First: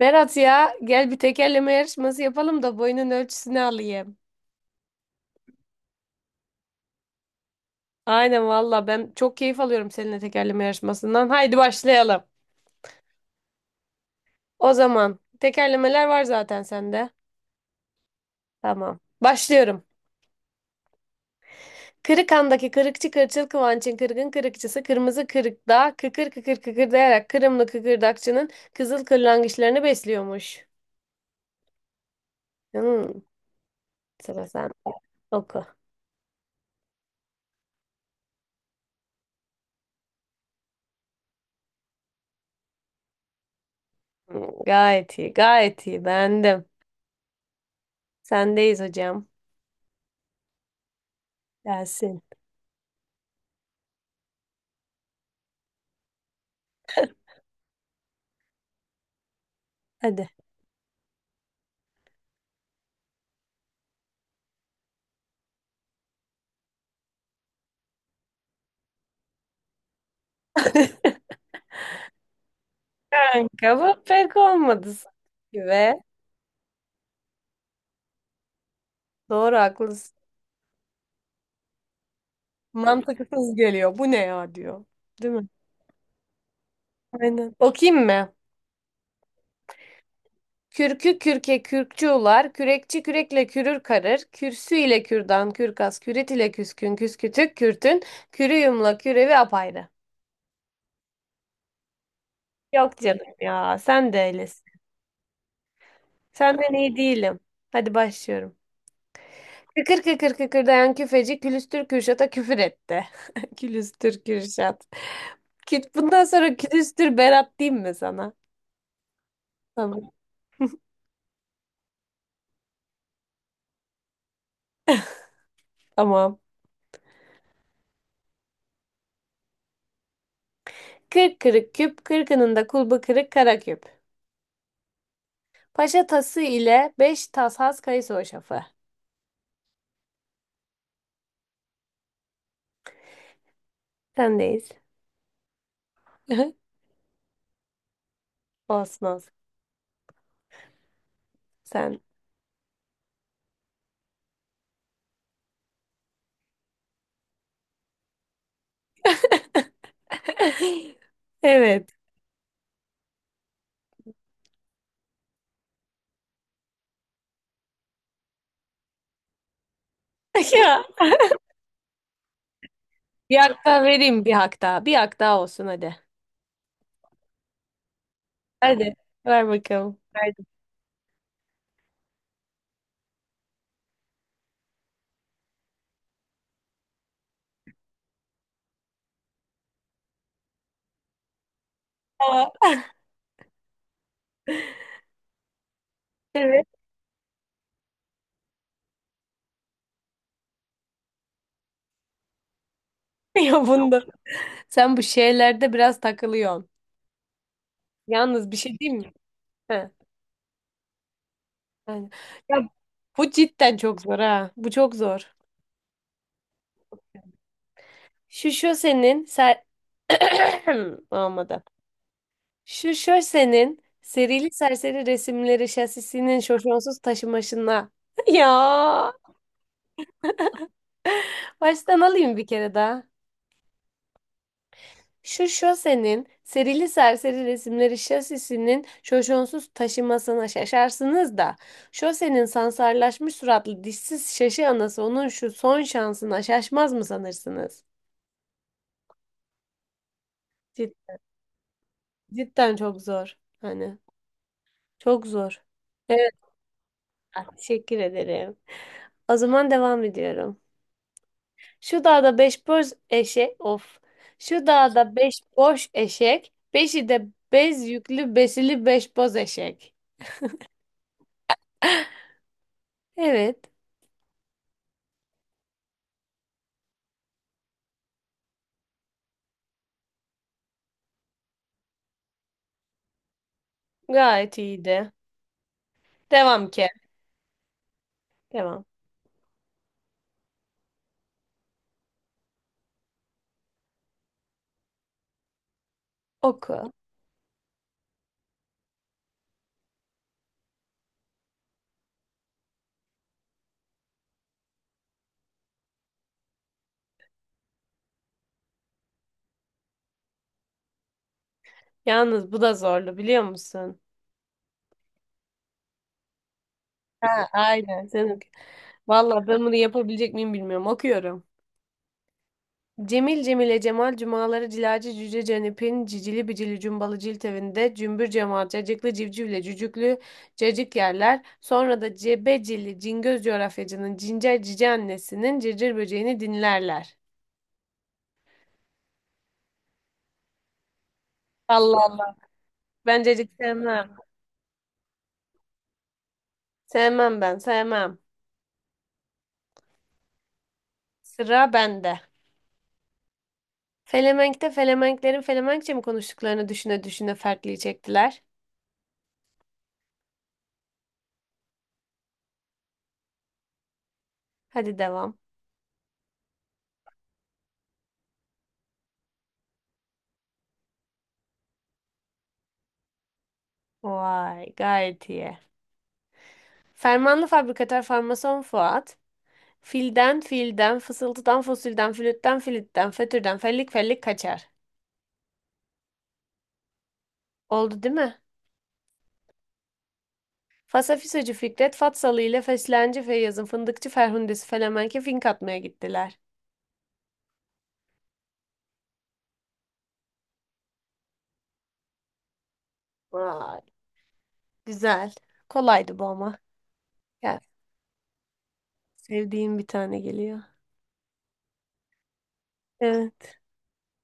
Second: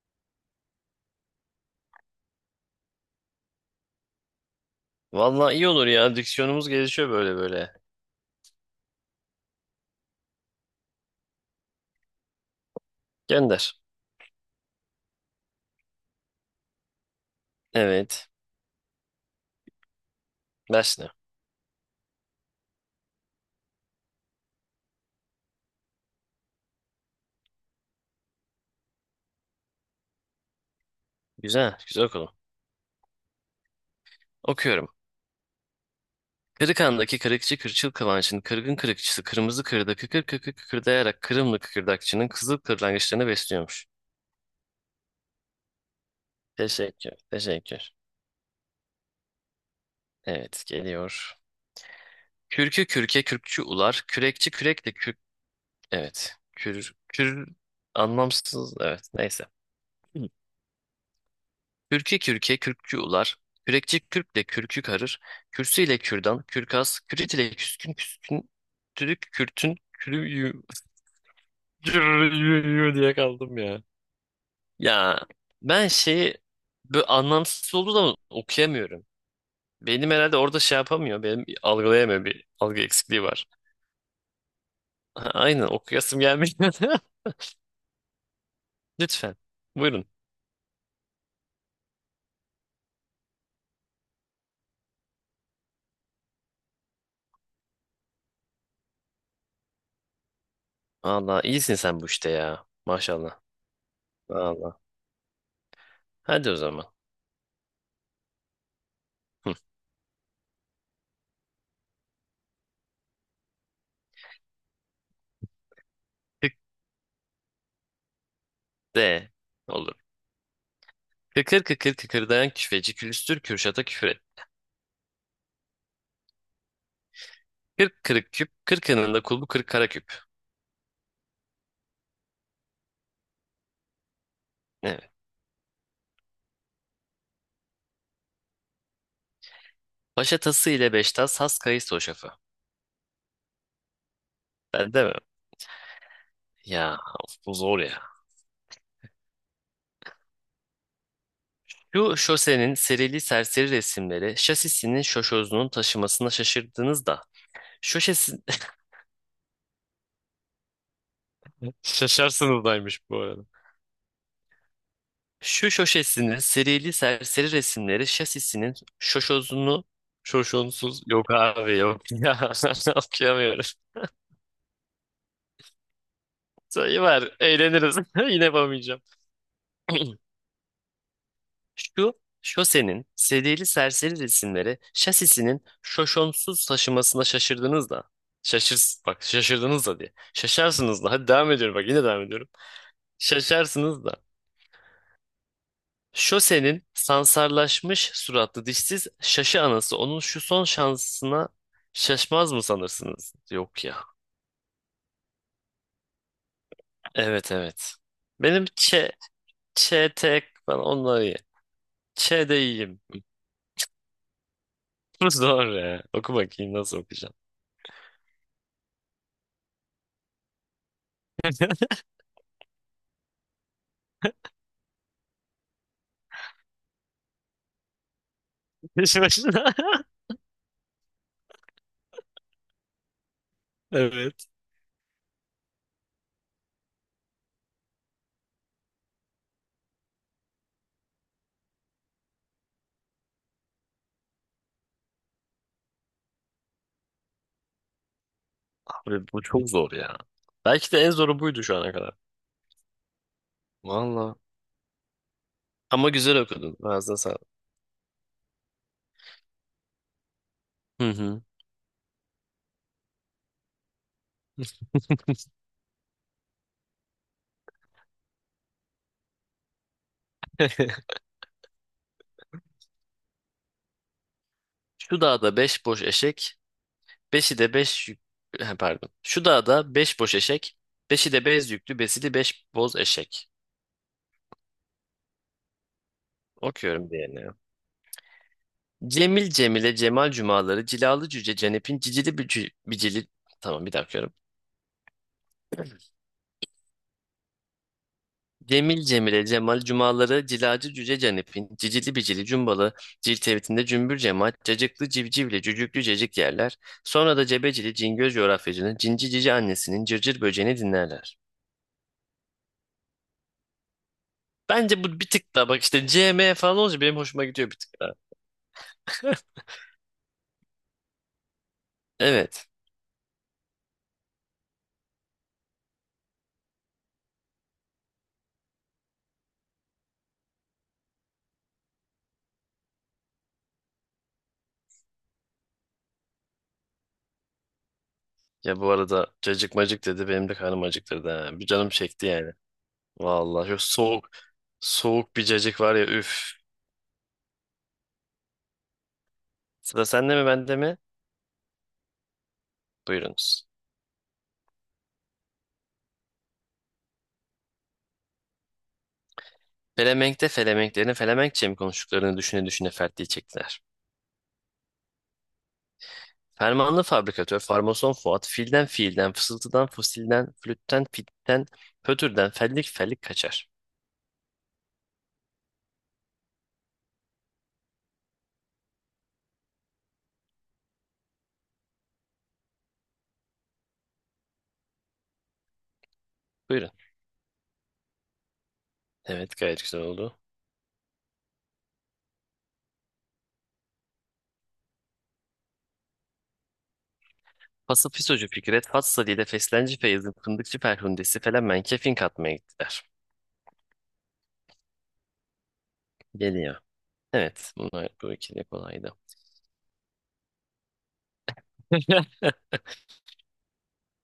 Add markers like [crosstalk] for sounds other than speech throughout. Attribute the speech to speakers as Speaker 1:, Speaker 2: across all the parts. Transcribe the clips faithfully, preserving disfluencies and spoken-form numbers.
Speaker 1: Berat, ya gel bir tekerleme yarışması yapalım da boyunun ölçüsünü alayım.
Speaker 2: Vallahi iyi olur ya. Diksiyonumuz gelişiyor böyle böyle.
Speaker 1: Aynen valla, ben çok keyif alıyorum seninle tekerleme yarışmasından. Haydi başlayalım.
Speaker 2: Gönder.
Speaker 1: O zaman tekerlemeler var zaten sende.
Speaker 2: Evet.
Speaker 1: Tamam. Başlıyorum.
Speaker 2: Ders ne?
Speaker 1: Kırıkhan'daki kırıkçı kırçıl Kıvanç'ın kırgın kırıkçısı kırmızı kırıkta kıkır kıkır kıkırdayarak Kırımlı kıkırdakçının kızıl kırlangıçlarını besliyormuş.
Speaker 2: Güzel. Güzel okudum.
Speaker 1: Hmm, sıra sen
Speaker 2: Okuyorum.
Speaker 1: oku.
Speaker 2: Kırıkhan'daki kırıkçı kırçıl kıvanç'ın kırgın kırıkçısı kırmızı kırda kıkır kıkır kıkırdayarak Kırımlı kıkırdakçının kızıl kırlangıçlarını besliyormuş.
Speaker 1: Hmm, gayet iyi, gayet iyi, beğendim.
Speaker 2: Teşekkür. Teşekkür.
Speaker 1: Sendeyiz hocam.
Speaker 2: Evet geliyor.
Speaker 1: Gelsin.
Speaker 2: Kürkü kürke kürkçü ular. Kürekçi kürek de kürk. Evet. Kür. Kür. Anlamsız. Evet. Neyse.
Speaker 1: Hadi.
Speaker 2: Kürkü kürke kürkçü ular, kürekçi kürkle kürkü karır, kürsü ile kürdan, kürkas, kürit ile küskün küskün, türük kürtün, kürüyü,
Speaker 1: [laughs]
Speaker 2: kürüyü [laughs] diye kaldım
Speaker 1: Kanka,
Speaker 2: ya.
Speaker 1: bu pek olmadı
Speaker 2: Ya
Speaker 1: sanki
Speaker 2: ben
Speaker 1: ve
Speaker 2: şeyi böyle anlamsız olduğu zaman okuyamıyorum.
Speaker 1: doğru,
Speaker 2: Benim
Speaker 1: haklısın.
Speaker 2: herhalde orada şey yapamıyor, benim algılayamıyor bir algı eksikliği var.
Speaker 1: Mantıksız geliyor. Bu ne ya, diyor.
Speaker 2: Ha,
Speaker 1: Değil mi?
Speaker 2: aynen okuyasım gelmiyor. [laughs]
Speaker 1: Aynen. Okuyayım mı?
Speaker 2: Lütfen buyurun.
Speaker 1: Kürkü kürke kürkçü ular, kürekçi kürekle kürür karır, kürsü ile kürdan, kürkas, kürit ile küskün, küskütük, kürtün, kürüyümla kürevi apayrı.
Speaker 2: Valla iyisin sen bu işte ya
Speaker 1: Yok canım
Speaker 2: maşallah.
Speaker 1: ya, sen de öylesin.
Speaker 2: Valla hadi o
Speaker 1: Senden
Speaker 2: zaman.
Speaker 1: iyi değilim. Hadi başlıyorum.
Speaker 2: Hı.
Speaker 1: Kıkır kıkır kıkırdayan küfeci külüstür Kürşat'a küfür etti. [laughs] Külüstür Kürşat. Küt- bundan sonra
Speaker 2: Tık
Speaker 1: külüstür Berat diyeyim mi sana?
Speaker 2: de olur.
Speaker 1: Tamam.
Speaker 2: Kıkır kıkır kıkırdayan küfeci külüstür Kürşat'a küfür et.
Speaker 1: Tamam.
Speaker 2: Kırk kırık küp, kırkının da kulbu kırk kara küp.
Speaker 1: Kırk kırık küp, kırkının da kulbu kırık kara küp.
Speaker 2: Evet.
Speaker 1: Paşa tası ile beş tas has kayısı hoşafı.
Speaker 2: Paşa tası ile beş tas, has kayısı o şafı.
Speaker 1: Sendeyiz.
Speaker 2: Ben de mi?
Speaker 1: [laughs]
Speaker 2: Ya of, bu zor ya.
Speaker 1: Olsun olsun. Sen.
Speaker 2: Şu şosenin serili serseri resimleri şasisinin şoşozunun taşımasına şaşırdınız da. Şoşesin...
Speaker 1: [laughs] Evet.
Speaker 2: Şaşarsınız daymış [laughs] bu arada. Şu şoşesinin serili serseri resimleri şasisinin şoşozunu
Speaker 1: [laughs] Ya.
Speaker 2: şoşonsuz yok abi yok [laughs] ya
Speaker 1: Bir hak
Speaker 2: okuyamıyorum.
Speaker 1: daha vereyim, bir hak daha. Bir hak daha olsun, hadi.
Speaker 2: Sayı var, eğleniriz. [laughs] Yine
Speaker 1: Hadi.
Speaker 2: yapamayacağım.
Speaker 1: Ver bakalım.
Speaker 2: [clears throat]
Speaker 1: Verdim.
Speaker 2: Şu şosenin sediyeli serseri resimleri şasisinin şoşonsuz taşımasına şaşırdınız da. Şaşır, bak şaşırdınız da diye. Şaşarsınız da. Hadi devam ediyorum bak yine devam ediyorum.
Speaker 1: Aa,
Speaker 2: Şaşarsınız da.
Speaker 1: evet.
Speaker 2: Şosenin sansarlaşmış suratlı dişsiz şaşı anası onun şu son şansına şaşmaz mı sanırsınız?
Speaker 1: [laughs] Ya
Speaker 2: Yok ya.
Speaker 1: bunda. Sen bu şeylerde biraz takılıyorsun.
Speaker 2: Evet evet.
Speaker 1: Yalnız bir
Speaker 2: Benim
Speaker 1: şey
Speaker 2: ç,
Speaker 1: diyeyim mi? Heh.
Speaker 2: ç, tek falan onları ye.
Speaker 1: Yani.
Speaker 2: Ç de
Speaker 1: Ya
Speaker 2: iyiyim.
Speaker 1: bu cidden çok zor ha. Bu çok
Speaker 2: Bu
Speaker 1: zor.
Speaker 2: zor ya. Oku bakayım nasıl okuyacaksın.
Speaker 1: Şu şu senin ser... [coughs] [clears throat] olmadı.
Speaker 2: [laughs]
Speaker 1: Şu şu senin serili serseri resimleri şasisinin şoşonsuz taşımaşına. [laughs] Ya,
Speaker 2: Peşi başına.
Speaker 1: baştan alayım bir kere daha.
Speaker 2: Evet.
Speaker 1: Şu şu senin serili serseri resimleri şasisinin şoşonsuz taşımasına şaşarsınız da. Şosenin sansarlaşmış suratlı dişsiz şaşı anası onun şu son şansına şaşmaz mı sanırsınız?
Speaker 2: Abi bu çok zor ya. Belki de en zoru buydu şu ana kadar.
Speaker 1: Cidden çok zor. Hani
Speaker 2: Valla.
Speaker 1: çok zor.
Speaker 2: Ama
Speaker 1: Evet,
Speaker 2: güzel okudun. Ağzına sağlık.
Speaker 1: teşekkür ederim. O zaman devam ediyorum.
Speaker 2: Hı hı.
Speaker 1: Şu dağda beş boş eşek, of. Şu dağda beş boş eşek, beşi de bez yüklü besili beş boz eşek.
Speaker 2: [laughs]
Speaker 1: Evet,
Speaker 2: Şu dağda beş boş eşek, beşi de beş yük... He, pardon. Şu dağda beş boş eşek, beşi de bez yüklü, besili beş boz eşek.
Speaker 1: gayet iyiydi. Devam ki.
Speaker 2: Okuyorum diğerini. Ya.
Speaker 1: Devam.
Speaker 2: Cemil Cemile Cemal cumaları, cilalı cüce Cenep'in cicili bücü, bicili... Tamam bir dakika.
Speaker 1: Oku.
Speaker 2: Cemil Cemile Cemal cumaları cilacı cüce Canip'in cicili bicili cumbalı cilt evitinde cümbür cemaat cacıklı civcivle cücüklü cecik yerler. Sonra da cebecili cingöz coğrafyacının cinci cici annesinin cırcır böceğini dinlerler.
Speaker 1: Yalnız bu da zorlu, biliyor musun?
Speaker 2: Bence bu bir tık daha, bak işte C M falan olunca benim hoşuma
Speaker 1: Ha,
Speaker 2: gidiyor bir tık
Speaker 1: aynen.
Speaker 2: daha. [laughs]
Speaker 1: Sen oku. Vallahi ben bunu yapabilecek miyim bilmiyorum. Okuyorum.
Speaker 2: Evet.
Speaker 1: Cemil Cemile Cemal cumaları cilacı cüce cenipin cicili bicili cumbalı cilt evinde cümbür cemal cacıklı civcivle cücüklü cacık yerler. Sonra da cebecili cingöz coğrafyacının cincer cici annesinin cırcır böceğini dinlerler.
Speaker 2: Ya bu arada cacık macık dedi, benim de karnım acıktırdı ha. Bir canım
Speaker 1: Allah
Speaker 2: çekti
Speaker 1: Allah.
Speaker 2: yani.
Speaker 1: Ben cacık
Speaker 2: Vallahi şu
Speaker 1: sevmem.
Speaker 2: soğuk soğuk bir cacık var ya, üf.
Speaker 1: Sevmem, ben sevmem.
Speaker 2: Sıra sende mi bende mi?
Speaker 1: Sıra bende.
Speaker 2: Buyurunuz.
Speaker 1: Felemenk'te Felemenklerin Felemenkçe mi konuştuklarını düşüne düşüne fertliği çektiler.
Speaker 2: Felemenk'te Felemenklerin Felemenkçe mi konuştuklarını düşüne düşüne fertliği çektiler.
Speaker 1: Hadi devam.
Speaker 2: Fermanlı fabrikatör, farmason Fuat, filden fiilden, fısıltıdan fosilden, flütten fitten, pötürden fellik fellik kaçar.
Speaker 1: Vay, gayet iyi. Fermanlı fabrikatör farmason Fuat. Filden filden, fısıltıdan fosilden, flütten flütten, fötürden, fellik fellik kaçar.
Speaker 2: Buyurun.
Speaker 1: Oldu, değil mi?
Speaker 2: Evet, gayet güzel oldu.
Speaker 1: Fasafisocu Fikret Fatsalı ile Feslenci Feyyaz'ın fındıkçı Ferhundesi Felemenke fink atmaya gittiler.
Speaker 2: Pası fisocu Fikret, Fat Sali'de feslenci Feyyaz'ın fındıkçı Ferhundesi Felemenk'e fink atmaya gittiler.
Speaker 1: Vay, güzel. Kolaydı bu ama.
Speaker 2: Geliyor.
Speaker 1: Ya,
Speaker 2: Evet, bunlar bu ikili kolaydı.
Speaker 1: sevdiğim bir tane geliyor.
Speaker 2: [laughs]
Speaker 1: Evet,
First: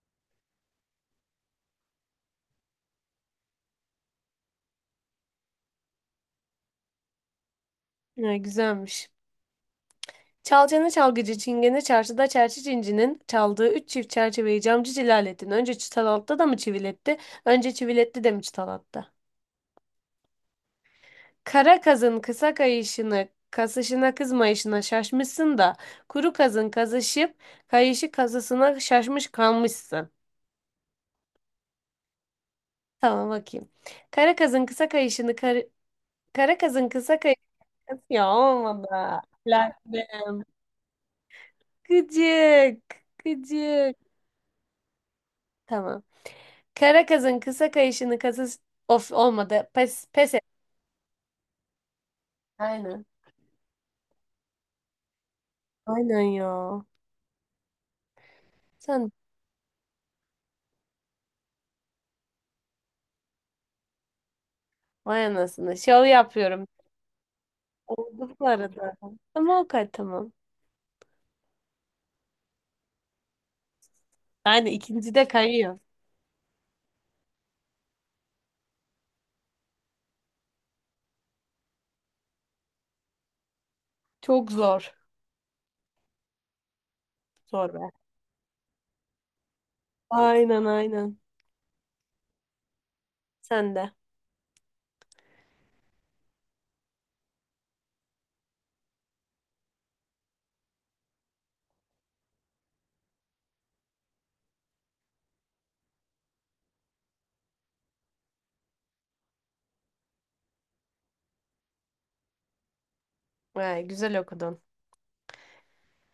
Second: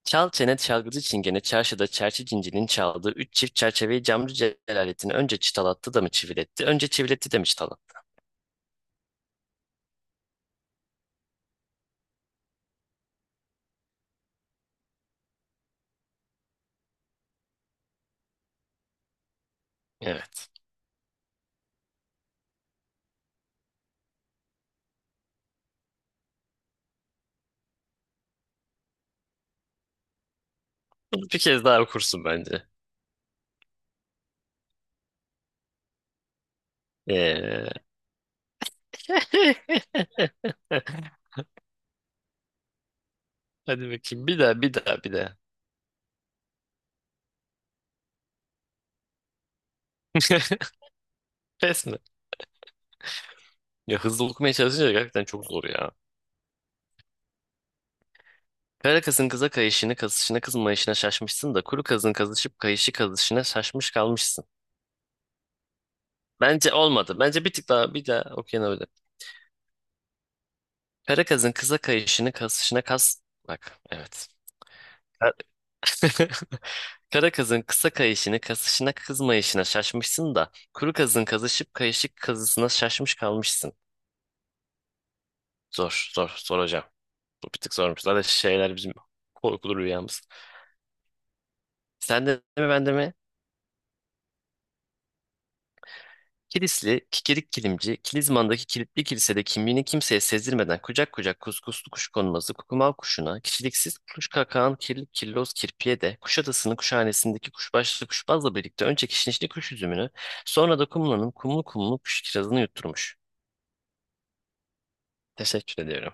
Speaker 2: Çal çene çalgıcı çingene çarşıda çerçi cincinin çaldığı üç çift çerçeveyi camcı Celalettin önce çıtalattı da mı çiviletti, önce çiviletti de mi çıtalattı?
Speaker 1: ya, güzelmiş. Çalcanı çalgıcı çingene çarşıda çerçi cincinin çaldığı üç çift çerçeveyi camcı Cilalettin önce çıtalattı da mı çiviletti, önce çiviletti de mi çıtalattı?
Speaker 2: Evet.
Speaker 1: Kara kazın kısa kayışını, kasışına kızmayışına şaşmışsın da, kuru kazın kazışıp kayışı kazısına şaşmış kalmışsın.
Speaker 2: Bunu bir kez daha okursun bence.
Speaker 1: Tamam, bakayım. Kara kazın kısa kayışını, kar- kara kazın kısa
Speaker 2: Ee,
Speaker 1: kayışını, ya olmadı. Lan
Speaker 2: [laughs]
Speaker 1: be. Gıcık,
Speaker 2: hadi
Speaker 1: gıcık.
Speaker 2: bakayım. Bir daha, bir daha, bir daha.
Speaker 1: Tamam. Kara kazın kısa kayışını kasış, of olmadı. Pes, pes et.
Speaker 2: [laughs] Pes mi?
Speaker 1: Aynen.
Speaker 2: Ya hızlı okumaya çalışınca gerçekten çok zor ya.
Speaker 1: Aynen ya.
Speaker 2: Kara
Speaker 1: Sen
Speaker 2: kızın kıza kayışını, kazışına, kızmayışına şaşmışsın da kuru kızın kazışıp kayışı kazışına şaşmış kalmışsın.
Speaker 1: vay anasını. Şov yapıyorum.
Speaker 2: Bence olmadı. Bence bir tık daha, bir daha
Speaker 1: Oldu bu
Speaker 2: okuyana öyle.
Speaker 1: arada. Ama o kadar, tamam.
Speaker 2: Kara kızın kıza kayışını, kazışına, kaz... Bak, evet.
Speaker 1: Yani ikinci de kayıyor.
Speaker 2: [laughs] Kara kazın kısa kayışını kasışına kızmayışına şaşmışsın da kuru kazın kazışıp kayışık kazısına şaşmış kalmışsın.
Speaker 1: Çok zor.
Speaker 2: Zor, zor, zor hocam. Bu bir
Speaker 1: Zor
Speaker 2: tık
Speaker 1: be.
Speaker 2: zormuş. Zaten şeyler bizim korkulu rüyamız.
Speaker 1: Aynen, aynen.
Speaker 2: Sen de mi ben de mi?
Speaker 1: Sen de.
Speaker 2: Kilisli, kikirik kilimci, Kilizman'daki kilitli kilisede kimliğini kimseye sezdirmeden kucak kucak kuskuslu kuş konması kukumav kuşuna, kişiliksiz kuş kakağın kirli kirloz kirpiye de Kuşadası'nın kuşhanesindeki kuşbaşlı kuşbazla birlikte önce kişnişli kuş üzümünü, sonra da kumlanın kumlu kumlu kuş kirazını yutturmuş.
Speaker 1: Vay, güzel okudun.
Speaker 2: Teşekkür ediyorum.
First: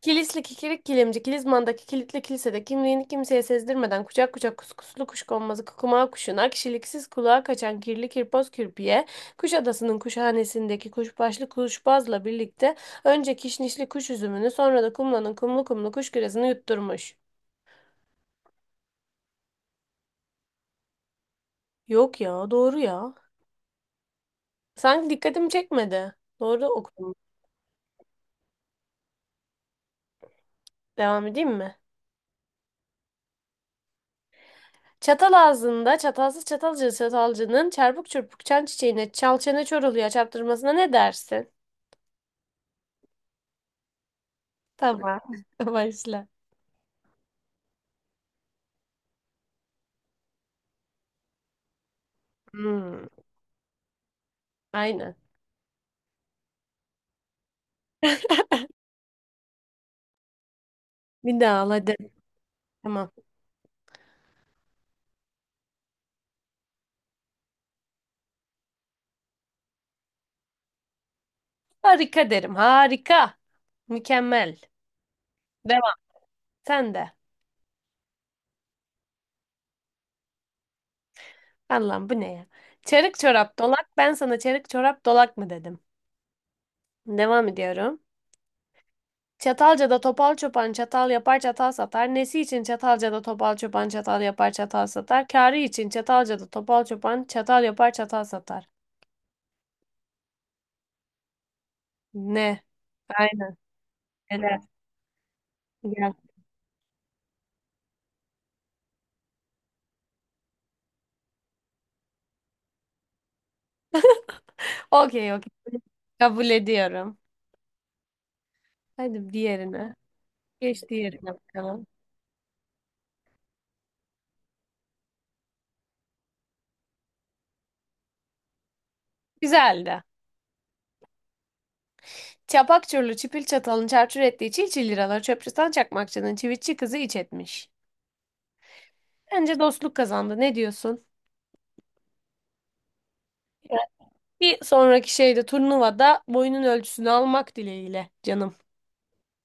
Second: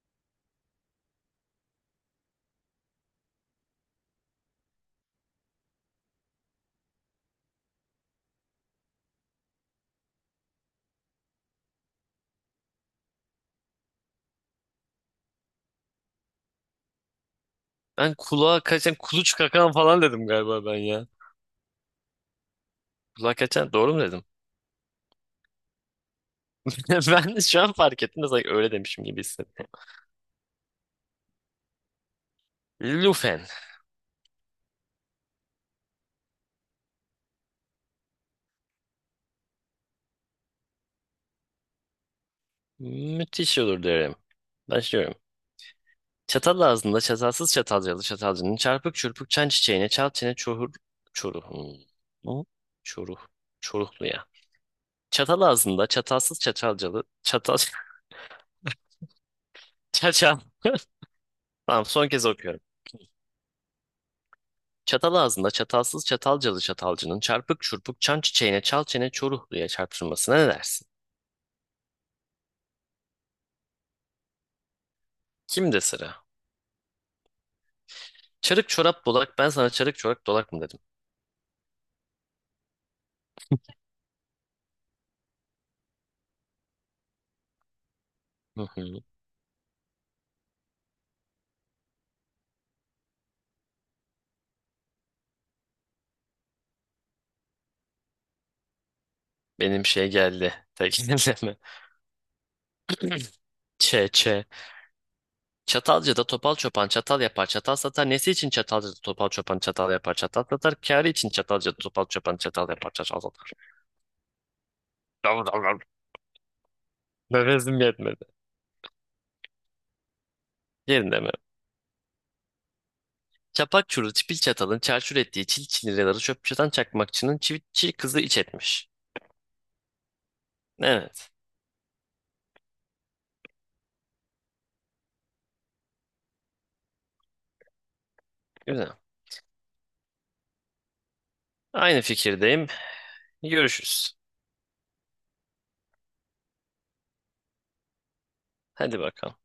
Speaker 1: Kilisli kikirik kilimci, Kilizman'daki kilitli kilisede kimliğini kimseye sezdirmeden kucak kucak kuskuslu kuşkonmazı kukumağı kuşuna, kişiliksiz kulağa kaçan kirli kirpoz kürpiye, Kuşadası'nın kuşhanesindeki kuşbaşlı kuşbazla birlikte önce kişnişli kuş üzümünü, sonra da kumlanın kumlu kumlu kuş küresini yutturmuş.
Speaker 2: Ben kulağa kaçan kuluç kakan falan dedim galiba ben ya.
Speaker 1: Yok ya, doğru ya.
Speaker 2: Kulağa kaçan doğru mu dedim?
Speaker 1: Sanki dikkatimi çekmedi. Doğru
Speaker 2: [laughs]
Speaker 1: okudum.
Speaker 2: Ben de şu an fark ettim de sanki öyle demişim gibi hissettim.
Speaker 1: Devam edeyim mi?
Speaker 2: Lufen.
Speaker 1: Çatal ağzında çatalsız çatalcı çatalcının çarpık çırpık çan çiçeğine çal çene çor oluyor çarptırmasına ne dersin?
Speaker 2: Müthiş olur derim. Başlıyorum.
Speaker 1: Tamam. [laughs] Başla.
Speaker 2: Çatal ağzında çatalsız çatalcalı çatalcının çarpık çırpık çan çiçeğine çal çene çoruh çoruh. Hmm. Bu
Speaker 1: Hmm,
Speaker 2: Çoruh. Çoruhlu ya.
Speaker 1: aynen.
Speaker 2: Çatal ağzında çatalsız çatalcalı çatal [laughs] çaçal.
Speaker 1: Bir daha al,
Speaker 2: Tamam,
Speaker 1: hadi.
Speaker 2: son kez okuyorum.
Speaker 1: Tamam.
Speaker 2: Çatal ağzında çatalsız çatalcalı çatalcının çarpık çurpuk çan çiçeğine çal çene çoruhluya çarpışmasına ne dersin?
Speaker 1: Harika derim. Harika. Mükemmel.
Speaker 2: Kimde
Speaker 1: Devam.
Speaker 2: sıra?
Speaker 1: Sen de.
Speaker 2: Çarık çorap dolak, ben sana çarık çorak dolak mı dedim?
Speaker 1: Allah'ım, bu ne ya? Çarık çorap dolak. Ben sana çarık çorap dolak mı dedim? Devam ediyorum.
Speaker 2: Hı hı.
Speaker 1: Çatalca'da topal çoban çatal yapar, çatal satar. Nesi için Çatalca'da topal çoban çatal yapar, çatal satar. Kârı için Çatalca'da topal çoban çatal yapar, çatal satar.
Speaker 2: Benim şey geldi. Tekinleme.
Speaker 1: Ne? Aynen.
Speaker 2: [laughs] Çe çe.
Speaker 1: Helal. Gel.
Speaker 2: Çatalcı da topal çopan çatal yapar çatal satar. Nesi için çatalcı da topal çopan çatal yapar çatal satar. Kârı için çatalcı da topal çopan çatal yapar çatal satar. [laughs]
Speaker 1: Okey
Speaker 2: Dav,
Speaker 1: okey.
Speaker 2: dav, dav.
Speaker 1: Kabul ediyorum.
Speaker 2: Nefesim yetmedi.
Speaker 1: Hadi diğerine. Geç
Speaker 2: Yerinde
Speaker 1: diğerine
Speaker 2: mi?
Speaker 1: bakalım.
Speaker 2: Çapak çuru çipil çatalın çarçur ettiği çil çiniraları çöp çatan çakmakçının çivitçi kızı iç etmiş.
Speaker 1: Güzeldi.
Speaker 2: Evet.
Speaker 1: Çapak çurlu çipil çatalın çarçur ettiği çil çil liralar çöpçüden çakmakçının çivitçi kızı iç etmiş.
Speaker 2: Güzel.
Speaker 1: Bence dostluk kazandı. Ne diyorsun?
Speaker 2: Aynı fikirdeyim.
Speaker 1: Evet.
Speaker 2: Görüşürüz.
Speaker 1: Bir sonraki şeyde, turnuvada, boyunun ölçüsünü almak dileğiyle canım.
Speaker 2: Hadi bakalım.